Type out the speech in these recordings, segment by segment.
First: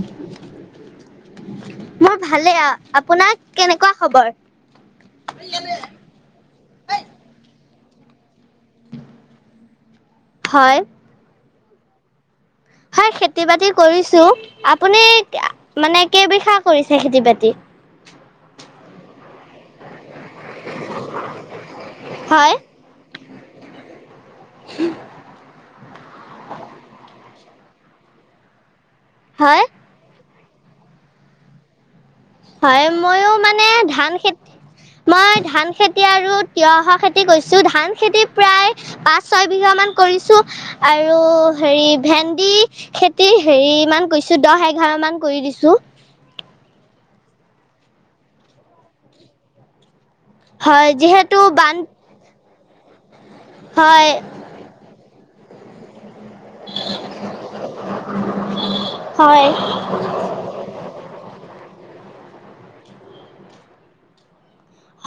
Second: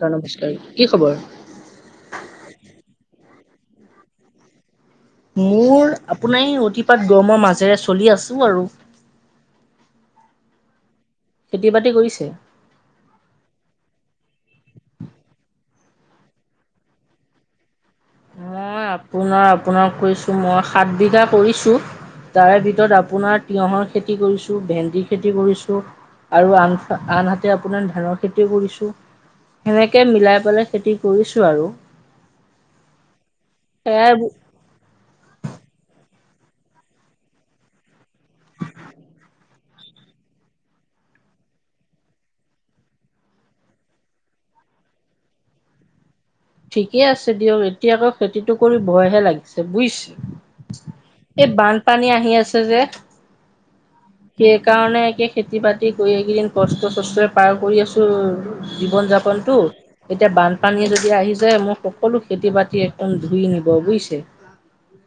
নমস্কাৰ কি খবৰ? ভালেই আপোনাক কেনেকুৱা খবৰ মোৰ আপোনাৰ অতিপাত গৰমৰ মাজেৰে চলি আছো আৰু হয় খেতি বাতি কৰিছে হয় খেতি বাতি কৰিছো আপুনি মানে কেইবিঘা কৰিছে খেতি বাতি মই আপোনাৰ আপোনাক কইছো মই সাত বিঘা কৰিছোঁ। হয় তাৰে ভিতৰত আপোনাৰ তিঁয়হৰ খেতি খেতি কৰিছো, ভেন্দিৰ খেতি কৰিছো আৰু আন আন আপোনাৰ ধানৰ খেতিও কৰিছো। হয় সেনেকে মিলাই পেলাই খেতি কৰিছো আৰু। হয় ময়ো মানে ধান সেয়াই খেতি, মই ধান খেতি আৰু তিয়হৰ খেতি কৰিছো। ধান খেতি প্ৰায় পাঁচ ছয় বিঘা মান কৰিছো আৰু হেৰি ভেন্দি খেতিৰ হেৰি ইমান কৰিছো, দহ এঘাৰ মান কৰি দিছো। [inaudible] ঠিকে আছে দিয়ক। এতিয়া আকৌ খেতিটো কৰি ভয়হে লাগিছে, বুইছে? হয় যিহেতু এই বান বানপানী আহি আছে যে হয় সেই কাৰণে কি খেতি-বাতি কৰি দিন কষ্ট চষ্টৰে পাৰ কৰি আছো, জীৱন হয় যাপনতো। এতিয়া বানপানীয়ে যদি আহি যে মোৰ সকলো খেতি-বাতি একদম ধুই নিব বুইছে।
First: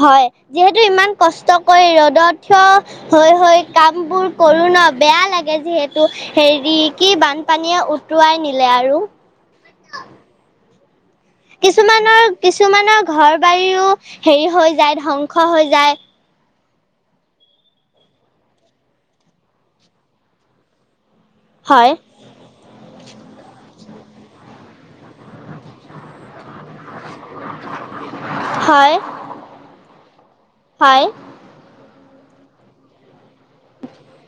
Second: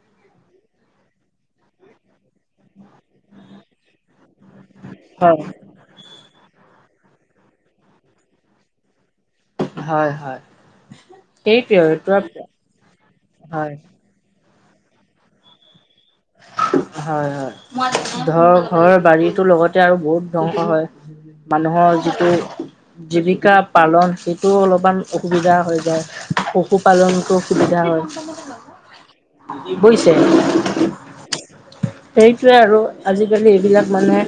হয় যিহেতু ইমান কষ্ট কৰি ৰ'দত থিয় হৈ হৈ কামবোৰ কৰো ন? বেয়া হয় লাগে যিহেতু হেৰি কি বানপানীয়ে উটুৱাই নিলে আৰু। হয় হয় সেইটোৱে আৰু কিছুমানৰ এতিয়া কিছুমানৰ ঘৰ হয় বাৰীও হেৰি হৈ যায় ধ্বংস হৈ যায়। হয়, হয়। ধৰ ঘৰৰ বাৰীতো লগতে আৰু বহুত ধ্বংস হয়। হয় মানুহৰ যিটো জীৱিকা পালন সেইটোও অলপ অকমান অসুবিধা হৈ যায়। পশুপালনতো অসুবিধা হয়। হয় বুইছে? হয় সেইটোৱে আৰু আজিকালি এইবিলাক মানে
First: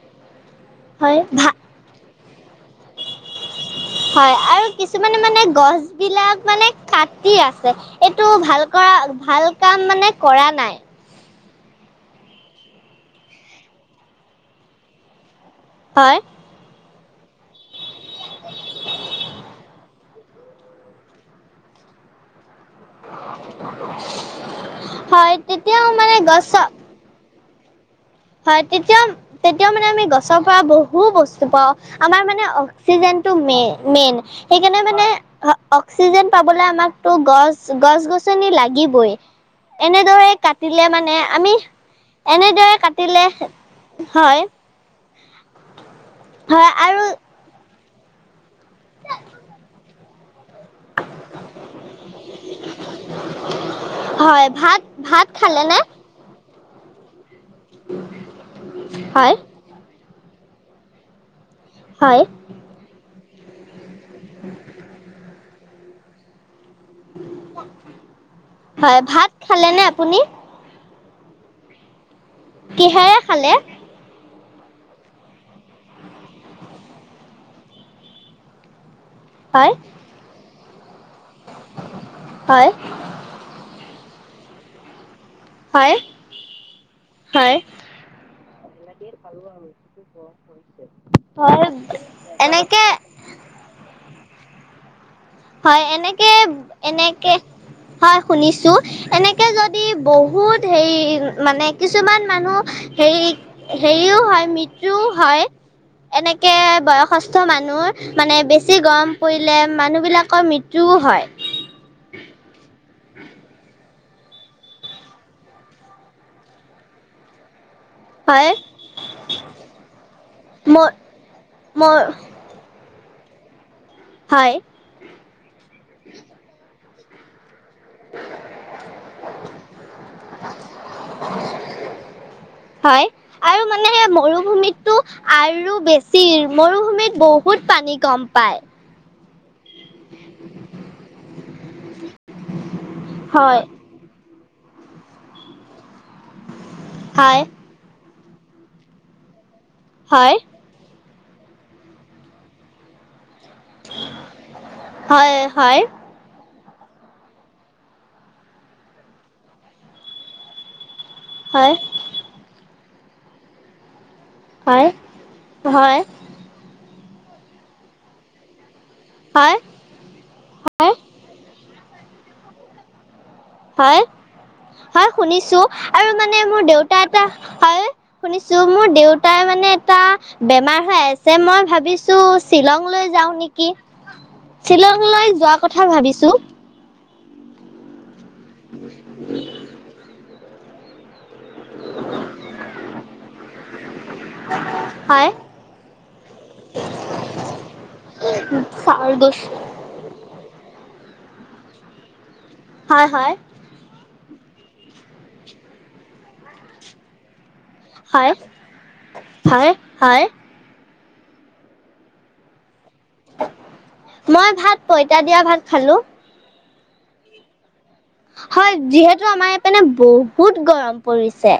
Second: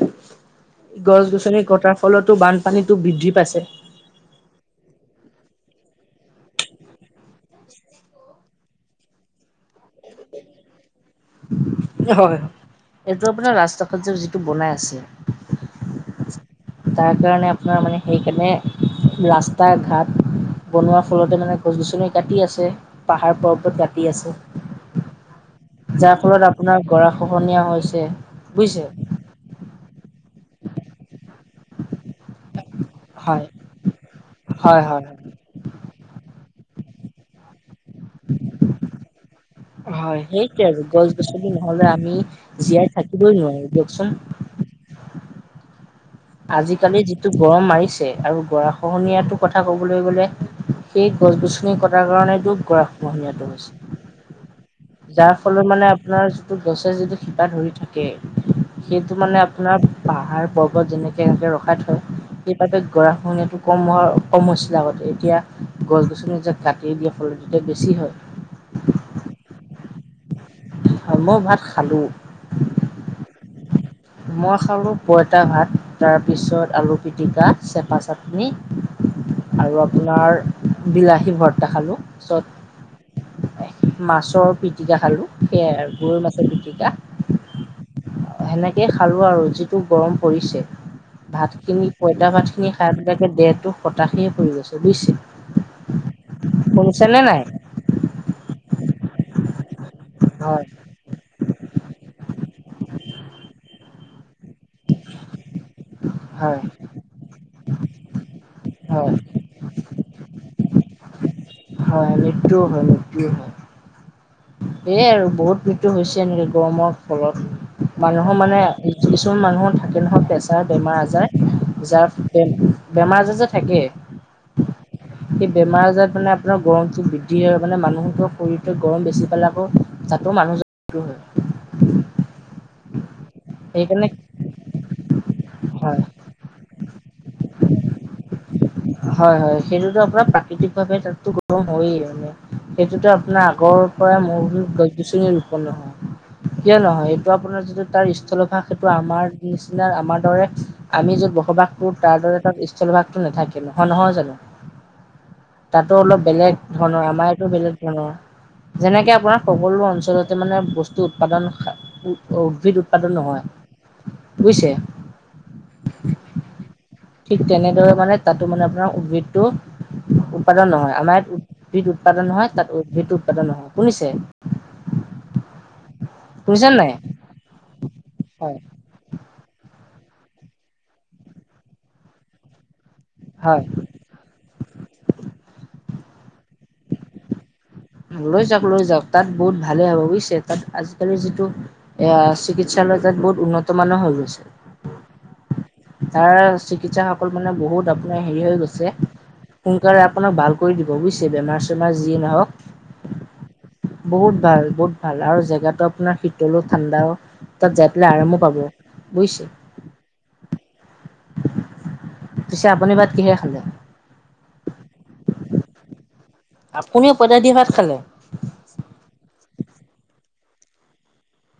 হয় গছ ভা গছনি কটাৰ ফলতো বানপানীটো বৃদ্ধি পাইছে। হয় আৰু কিছুমানে মানে গছ বিলাক মানে কাটি আছে। এইটো ভাল কৰা ভাল কাম মানে কৰা নাই। হয় এইটো আপোনাৰ ৰাস্তাটোত যে যিটো বনাই আছে হয়। তাৰ কাৰণে আপোনাৰ মানে সেইকাৰণে ৰাস্তা ঘাট বনোৱাৰ ফলতে মানে গছ গছনি কাটি আছে। পাহাৰ-পৰ্বত কাটি আছে। হয় তেতিয়াও মানে যাৰ গছ ফলত আপোনাৰ গৰাখহ নীয়া হৈছে হয় বুজিছে? তেতিয়া তেতিয়াও মানে আমি গছৰ পৰা বহু বস্তু পাওঁ। আমাৰ মানে অক্সিজেনটো হয়, মেই মেইন। সেইকাৰণে হয়, হয়, মানে হয়। অক্সিজেন পাবলে আমাকটো গছ গছ-গছনি লাগিবই। হয়। এনেদৰে সেইটোৱে আৰু কাটিলে মানে গছ-গছনি আমি নহ'লে আমি এনেদৰে জীয়াই কাট টিলে থাকিবই নোৱাৰো দিয়কচোন। হয় হয় আজিকালি আৰু যিটো গৰম মাৰিছে আৰু গৰাখহনীয়াটো কথা কবলে গলে সেই গছ-গছনি কটাৰ কাৰণেতো গৰাখহনীয়াটো হয় হৈছে। ভাত ভাত যাৰ ফলত খালেনে মানে আপোনাৰ যিটো গছে যিটো শিপা ধৰি থাকে। সেইটো হয় মানে আপোনাৰ পাহাৰ-পৰ্বত যেনেকে ৰাখে ৰ ৰখাই থয়। হয় সেইবাবে গৰাখহনীয়াটো কম হ কম হৈছিলে আগতে। এতিয়া গছ-গছনি যে কাটি দিয়াৰ ফলত এতিয়া বেছি হয়। হয়, ভাত খালেনে আপুনি? মই ভাত খালো। কিহেৰে খালে মই খালোঁ পইতা ভাত, তাৰপিছত আলু পিটিকা, চেপা চাটনি। হয় আৰু আপোনাৰ বিলাহী ভৰ্তা খালো। চত হয় মাছৰ পিটিকা খালো সেয়াই আৰু। হয় গৰৈ মাছৰ পিটিকা, হয় সেনেকে কে খালোঁ আৰু যিটো গৰম পৰিছে। ভাত হয় খিনি পঁইতা ভাত খিনি এনেকে খাই পেলাকে দেহটো সতাশে পৰি গৈছে বুইছে। হয় এনেকে, এনেকে নাই হয় শুনিছো, এনেকে যদ দি বহুত হয় হেৰি মানে কিছুমান মানুহ হেৰি হেৰিও হয়, মৃত্যুও হয়। এনেকে হয় বয়সস্থ মানুহ মানে বেছি গৰম হয় পৰিলে মানুহ বিলাক। ৰ মৃত্যু হয়। হয়। মৃত্যু হয় মৃত্যু হয়। এয়াই আৰু বহুত মৃত্যু হৈছে এনেকে গৰমৰ ফলত। মানুহৰ হয় মানে কিছুমান মানুহৰ থাকে নহয় প্ৰেছাৰ ম বেমাৰ আজাৰ। মোৰ যাৰ বেমাৰ আজাৰ যে থাকেই। হয়। সেই বেমাৰ আজাৰ মানে আপোনাৰ গৰমতটো বৃদ্ধি হয় মানে মানুহৰ শৰীৰতো গৰম বেছি পেলায়। তাতো মানুহ জ টো হয়। হয় আৰু মানে সেইকাৰণে মৰুভূমিটো আৰু হয় বেছি মৰু ভূমিত বহুত পানী কম পায়। হয় হয়। সেইটোতো আপোনাৰ প্ৰাকৃতিক ভাৱে তাতো গৰম হয়য়ে মানে। সেইটোত আপোনাৰ হয় আগৰ পৰা মৰু ভূমিত গছ গছনীৰ ৰূপন নহয়। কিয় নহয় এইটো হয় আপোনাৰ যিটো তাৰ স্থলভাস সেইটো আমাৰ নিচিনা আমাৰ হয় দৰে আমি যত বসবাস কৰো, তাৰ দৰে তাত স্থলভাগতটো নাথাকে। হয়, নহয় জানো? হয় হয় তাতো অলপ বেলেগ। ধৰণৰ আমাৰ এইটো বেলেগ ধৰণৰ। যেনেকে আপোনাৰ সকলো অঞ্চলতে মানে বস্তু। উৎপাদান হয় উদ্ভিদ উৎপাদন নহয়। বুজিছে হয় হয়। ঠিক তেনেদৰে মানে তাতো মানে আপোনাৰ উদ্ভিদটো হয় উৎপাদন নহয়। হয় আমাৰ ইয়াত উদ্ভিদ উৎপাদন হয়, তাত উদ্ভিদ উৎপাদন নহয়। হয় শুনিছে? হয় শুনিছো। আৰু মানে মোৰ শুনিছে নাই দেউতা এটা হল হয় শুনিছো, মোৰ দেউতাই মানে। টা বেমাৰ হৈ আছে। মই ভাবিছো শ্বিলং লৈ যাও হয় নেকি? শ্বিলং লৈ যোৱা কথা ভাবিছো। লৈ যাওক লৈ যাওক। তাত বহুত ভালে হ'ব বুজিছে। তাত আজিকালি যিটো। এয়া চিকিৎসালয় তাত বহুত উন্নত মান হৈ গৈছে। হয় তাৰ চিকিৎসা সকল মানে বহুত আপোনাৰ হেৰি হৈ গৈছে। হয় সোনকালে আপোনাক ভাল কৰি দিব বুজিছে, বেমাৰ চেমাৰ যিয়ে নহওক। হয় হয়। বহুত ভাল বহুত ভাল আৰু জেগাটো আপোনাৰ শীতলো ঠাণ্ডাও। তাত যাই পেলাই হয় আৰামো পাব বুজিছে? হয় হয় পিছে আপুনি বা। মই ভাত পইতা দিয়া ভাত খালো আপুনিও পইতা দি ভাত খালে হয় যিহেতু আমাৰ ইয়াত মানে বহুত গৰম পৰিছে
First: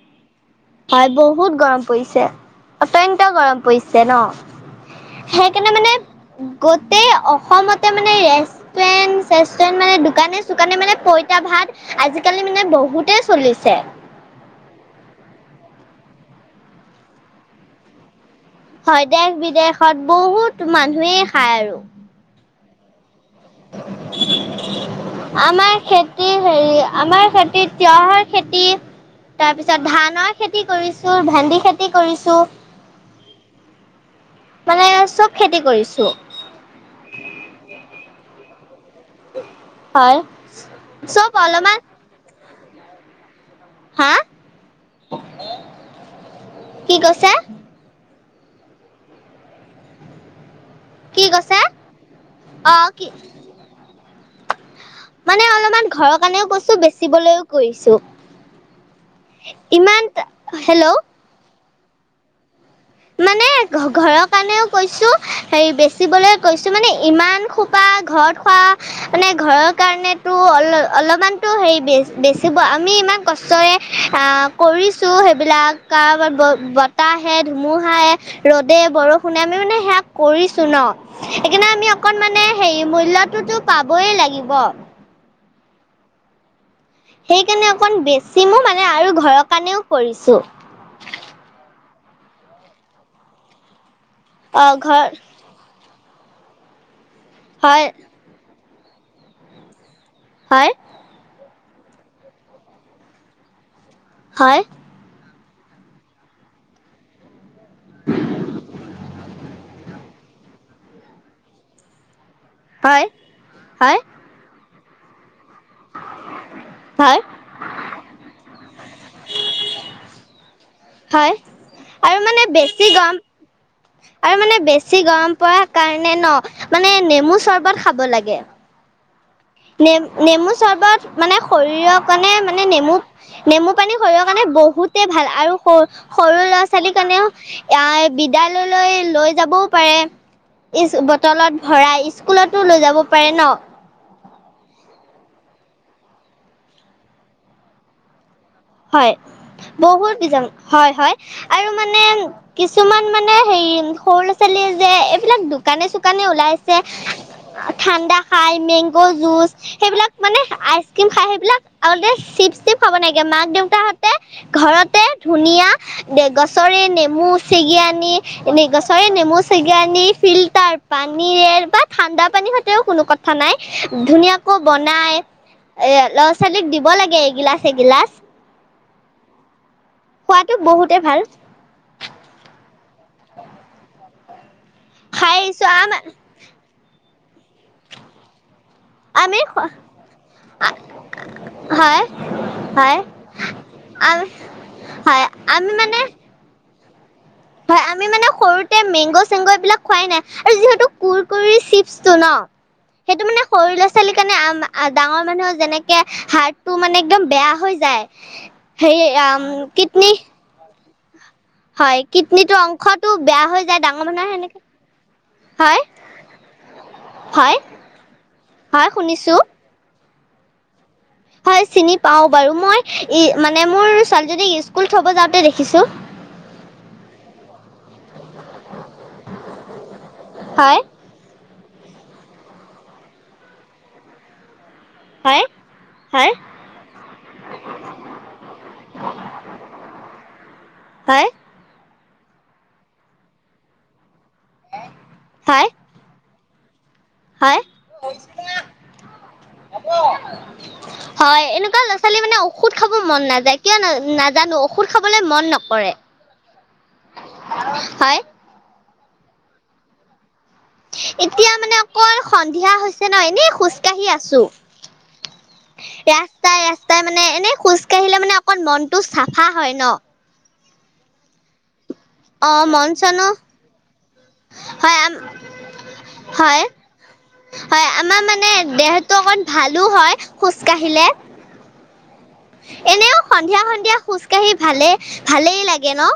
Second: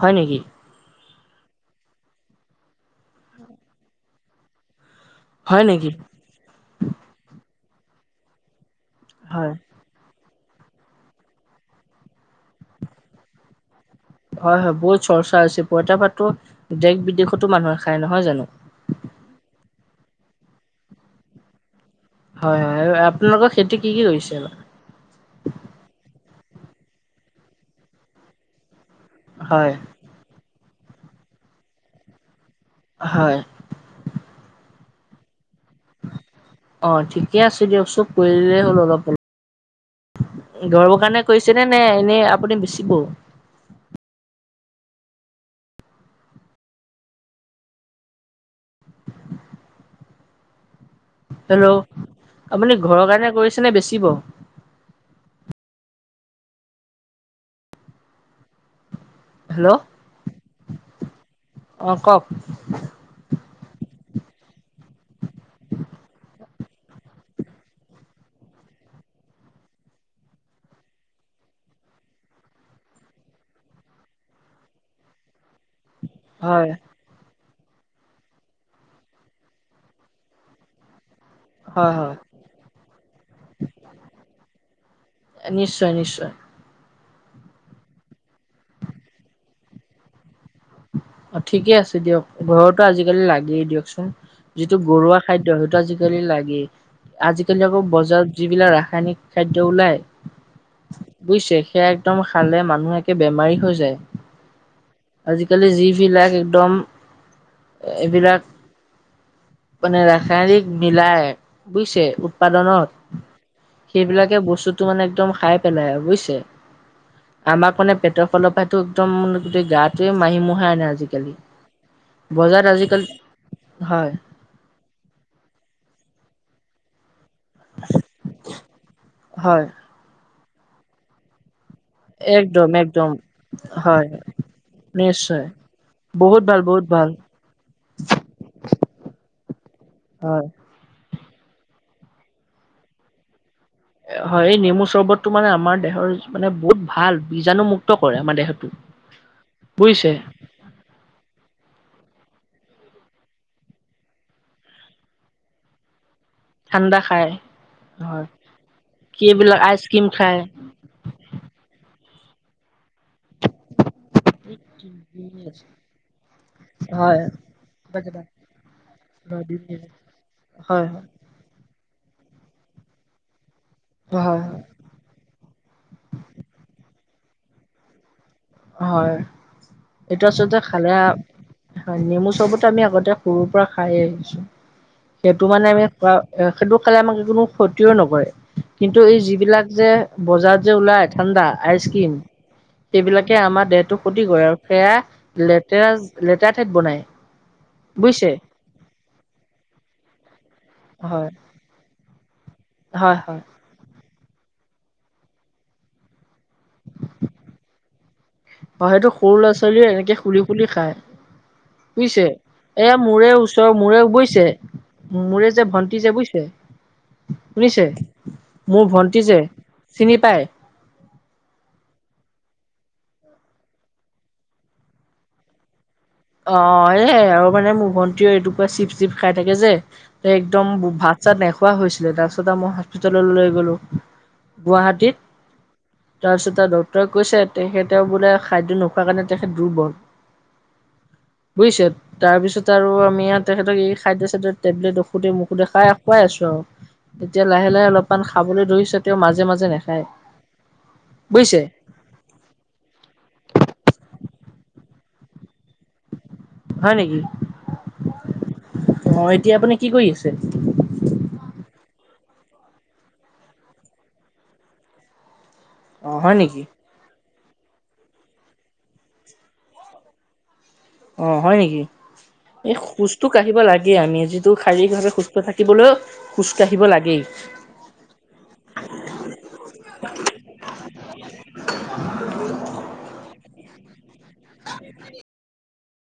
হয় নেকি? হয় বহুত গৰম পৰিছে অত্যন্ত গৰম পৰিছে ন হয় সেইকাৰণে নেকি মানে গোটেই অসমতে মানে হয় মানে দোকানে চোকানে মানে পইতা ভাত আজিকালি মানে বহুতে চলিছে। হয় হয় বহুত চৰ্চা হৈছে পইতা ভাতো দেশ বিদেশতো মানুহে খাই নহয় জানো হয় দেশ বিদেশত বহুত মানুহেই খায় আৰু হয় হয় আপোনালোকৰ খেতি কি কি কৰিছে? আমাৰ খেতিৰ হেৰি আমাৰ খেতিত তিঁয়হৰ খেতি হয় তাৰপিছত ধানৰ খেতি খেতি কৰিছো ভেন্দি খেতি কৰিছো হয় মানে চব খেতি কৰিছো অ ঠিকে আছে দিয়ক চব কৰি দিলেই হ'ল অলপ হয় গৰমৰ কাৰণে চব কৰিছে নে অলপমান নে এনেই আপুনি বেচিব হা কি কৈছে কি কৈছে হেল্ল' অ আপুনি ঘৰৰ কি কাৰণে কৰিছে নে বেচিব মানে অলপমান ঘৰৰ কাৰণেও বস্তু বেচিবলৈও কৰিছো ' হেল্ল' [inaudible] অ কক মানে ঘৰৰ কাৰণেও কৈছো হেৰি বেচিবলে কৈছো মানে ইমান খোপা ঘৰত খোৱা মানে ঘৰৰ কাৰণেতো অল অলপমান তো বেচিব আমি ইমান কষ্ট হৈয়ে আ কৰিছো বিলাক ক হয় বতাহে ধুমুহাই ৰ'দে বৰষুণে আমি মানে সেয়া কৰিছো ন সেইকাৰণে আমি হয় হয় অকণ মানে মূল্যটোতো পাবই লাগিব নিশ্চয় নিশ্চয় সেইকাৰণে অকণ বেছি ম মানে আৰু ঘৰৰ কাৰণেও কৰিছো অ ঠিকে আছে দিয়ক ঘৰতো আজিকালি লাগেই দিয়কচোন অ যিটো ঘৰ ঘৰুৱা খাদ্য সেইটো আজিকালি লাগেই আজিকালি আকৌ হয় বজাৰত যিবিলাক ৰাস ৰাসায়নিক খাদ্য ওলায় হয় ছে সেয়া একদম খালে মানুহ একে বেমাৰী হৈ যায় হয় আজিকালি যিবিলাক একদম এইবিলাক ৰাসায়নিক মিলায় বুইছে উৎপাদনত হয়, হয়, সেইবিলাকে বস্তুতটো মানে একদম খ পেলাই বুইছে হয়, আমাৰ মানে পেটৰ ফালৰ পৰাটো একদম গোটেই গাত তেই মাহি মোহাই আনে আজিকালি হয় আৰু মানে বজাৰত বেছি আজিকালি গৰম হয় আৰু মানে বেছি গৰম পাৰ কাৰণে ন মানে নেমু চৰ্বত খাব লাগে হয় নে নেমু চৰ্বত মানে শৰীৰৰ কাৰণে মানে একদম নেমু একদম নেমু পানী হয় শৰীৰৰ কাৰণে বহুতে ভাল নিশ্চয় আৰু সৰু সৰু বহুত ভাল ল'ৰা বহুত ছোৱালী ভাল কাৰণেও বিদ্যালয়লৈ লৈ যাবও হয় পাৰে তলত ভৰাই স্কুলতো লৈ যাব পাৰে ন হয় এই নেমু চৰ্বতটো মানে আমাৰ দেহৰ মানে বহুত ভাল বীজাণু মুুক্ত কৰে আমাৰ দেহত হয় বহুত বীজাণু হয় হয় আৰু মানে কিছুমান মানে হেৰি সৰু ল'ৰা ছোৱালী যে এইবিলাক দোকানে হেকাণে ওলাইছে ঠাণ্ডা খায় ঠাণ্ডা হয় খাই মেংগ' কি জুচ এইবিলাক আইচক্ৰীম সেইবিলাক মানে খায় আইচক্ৰীম খাই সেইবিলাক আতে চিপছ টিপ খাব নাইদিয়া দেউতাহঁতে ঘৰতে ধুনীয়া দে গছৰে হয় নেমু চিগি আনি এনেই গছৰে নেমু চেগি আনি ফিল্টাৰ হয় পানীৰে বা ঠাণ্ডা পানী সৈতেও কোনো কথা নাই হয় ধুনীয়াকৈ বনাই এ ল'ৰা ছোৱালীক দিব লাগে এগিলাচ এগিলাচ হয় এইটো খোৱাতো আচলতে খালে বহুতে ভাল হয় নেমু চবত আমি আগতে সৰুৰ পৰা খাই আহিছো খাই সেইটো আহিছো মানে আমি আম খ সেইটো খালে আমাক কোনো ক্ষতিৰও নকৰে [unintelligible] কিন্তু এই আমি যিবিলাক হয় যে বজাৰত যে ওলাই ঠাণ্ডা আইচ হয় ক্ৰীম হয় সেইবিলাক সেয়া আমাৰ দেহটো ক্ষতি কৰে আৰু হয় সেয়া আমি লেতেৰা মানে লেতেৰা ঠাইত বনাই হয় আমি মানে বুজিছে সৰুতে মেংগ চেংগ এইবিলাক খোৱাই নাই যিহেতু কোৰ হয় কুৰি চিপছটো ন হয় হয় ছোৱালী কাৰনে আম আ ডাঙৰ মানুহৰ যেনেকে হাৰট তটো মানে একদম বেয়া হৈ যায় হে সেইটো সৰু আম কিডনী হয় বুইছে কিডনীটো এয়া অংশটো মূৰে বেয়া হৈ ওচৰৰ যায় মূৰে ডাঙৰ মানুহৰ বৈছে সেনেকে মোৰে যে হয় ভণ্টি যে বুইছে হয় শুনিছে মোৰ হয় ভন্টি শুনিছো যে চিনি পায়? হয়, চিনি পাও বাৰু মই ই মানে মোৰ ছোৱালীজনীক স্কুল থব যাওঁতে দেখিছো। অহ, এ' আৰু মানে মোৰ ভণ্টি এটুকুৰা চিপচ খাই থাকে যে একদম হয় বু ভাত -চাত নে খোৱা হৈছিলে তাৰপিছত মই হস্পিতাল লৈ গ'লো হয় গুৱাহাটীত। হয় তাৰপিছতে ডক্টৰৰে কৈছে তেখেতে বোলে খাদ্য নোখোৱাৰ কাৰণে তেখেত দুৰ্বল হয় বুইছে তাৰপিছত আৰু আমি তেখেতক এই খাদ্য -চাদ্যৰ টেবলেট অসুধে -মুসুধে হয় খাই খুৱাই আছো আও। এতিয়া হয় লাহে- লাহে অলপমান খাবলৈ ধৰিছে তেওঁ মাজে -মাজে নেখায়। হয়, এনেকুৱা ল'ৰা -ছোৱালী মানে ঔষধ খাব মন নাযায়। কিয় না -নাজানো ঔষধ খাবলৈ মন নকৰে। হয়, নেকি হয় অ' এতিয়া আপুনি কি কৰি আছে? এতিয়া মানে অকল সন্ধিয়া হৈছে ন' এনেই খোজকাঢ়ি আছো। অ', হয় ৰাস্তাই নেকি -ৰাস্তাই মানে এনে খোজ কাঢ়িলে মানে অকন মনটো চাফা হয় ন'? অহ, হয় নেকি? অ এই মন খোজটো চনো কাঢ়িব লাগে আমি যিটো শাৰীৰিক হয় ভাৱে আম সুস্থ থাকিবলৈও খোজ হয় কাঢ়িব লাগে। হয়, আমাৰ মানে দেহটো অকণ ভালো হয় খোজ কাঢ়িলে। [inaudible] এনেও সন্ধিয়া- সন্ধিয়া খোজ কাঢ়ি ভালে- ভালেই লাগে ন'?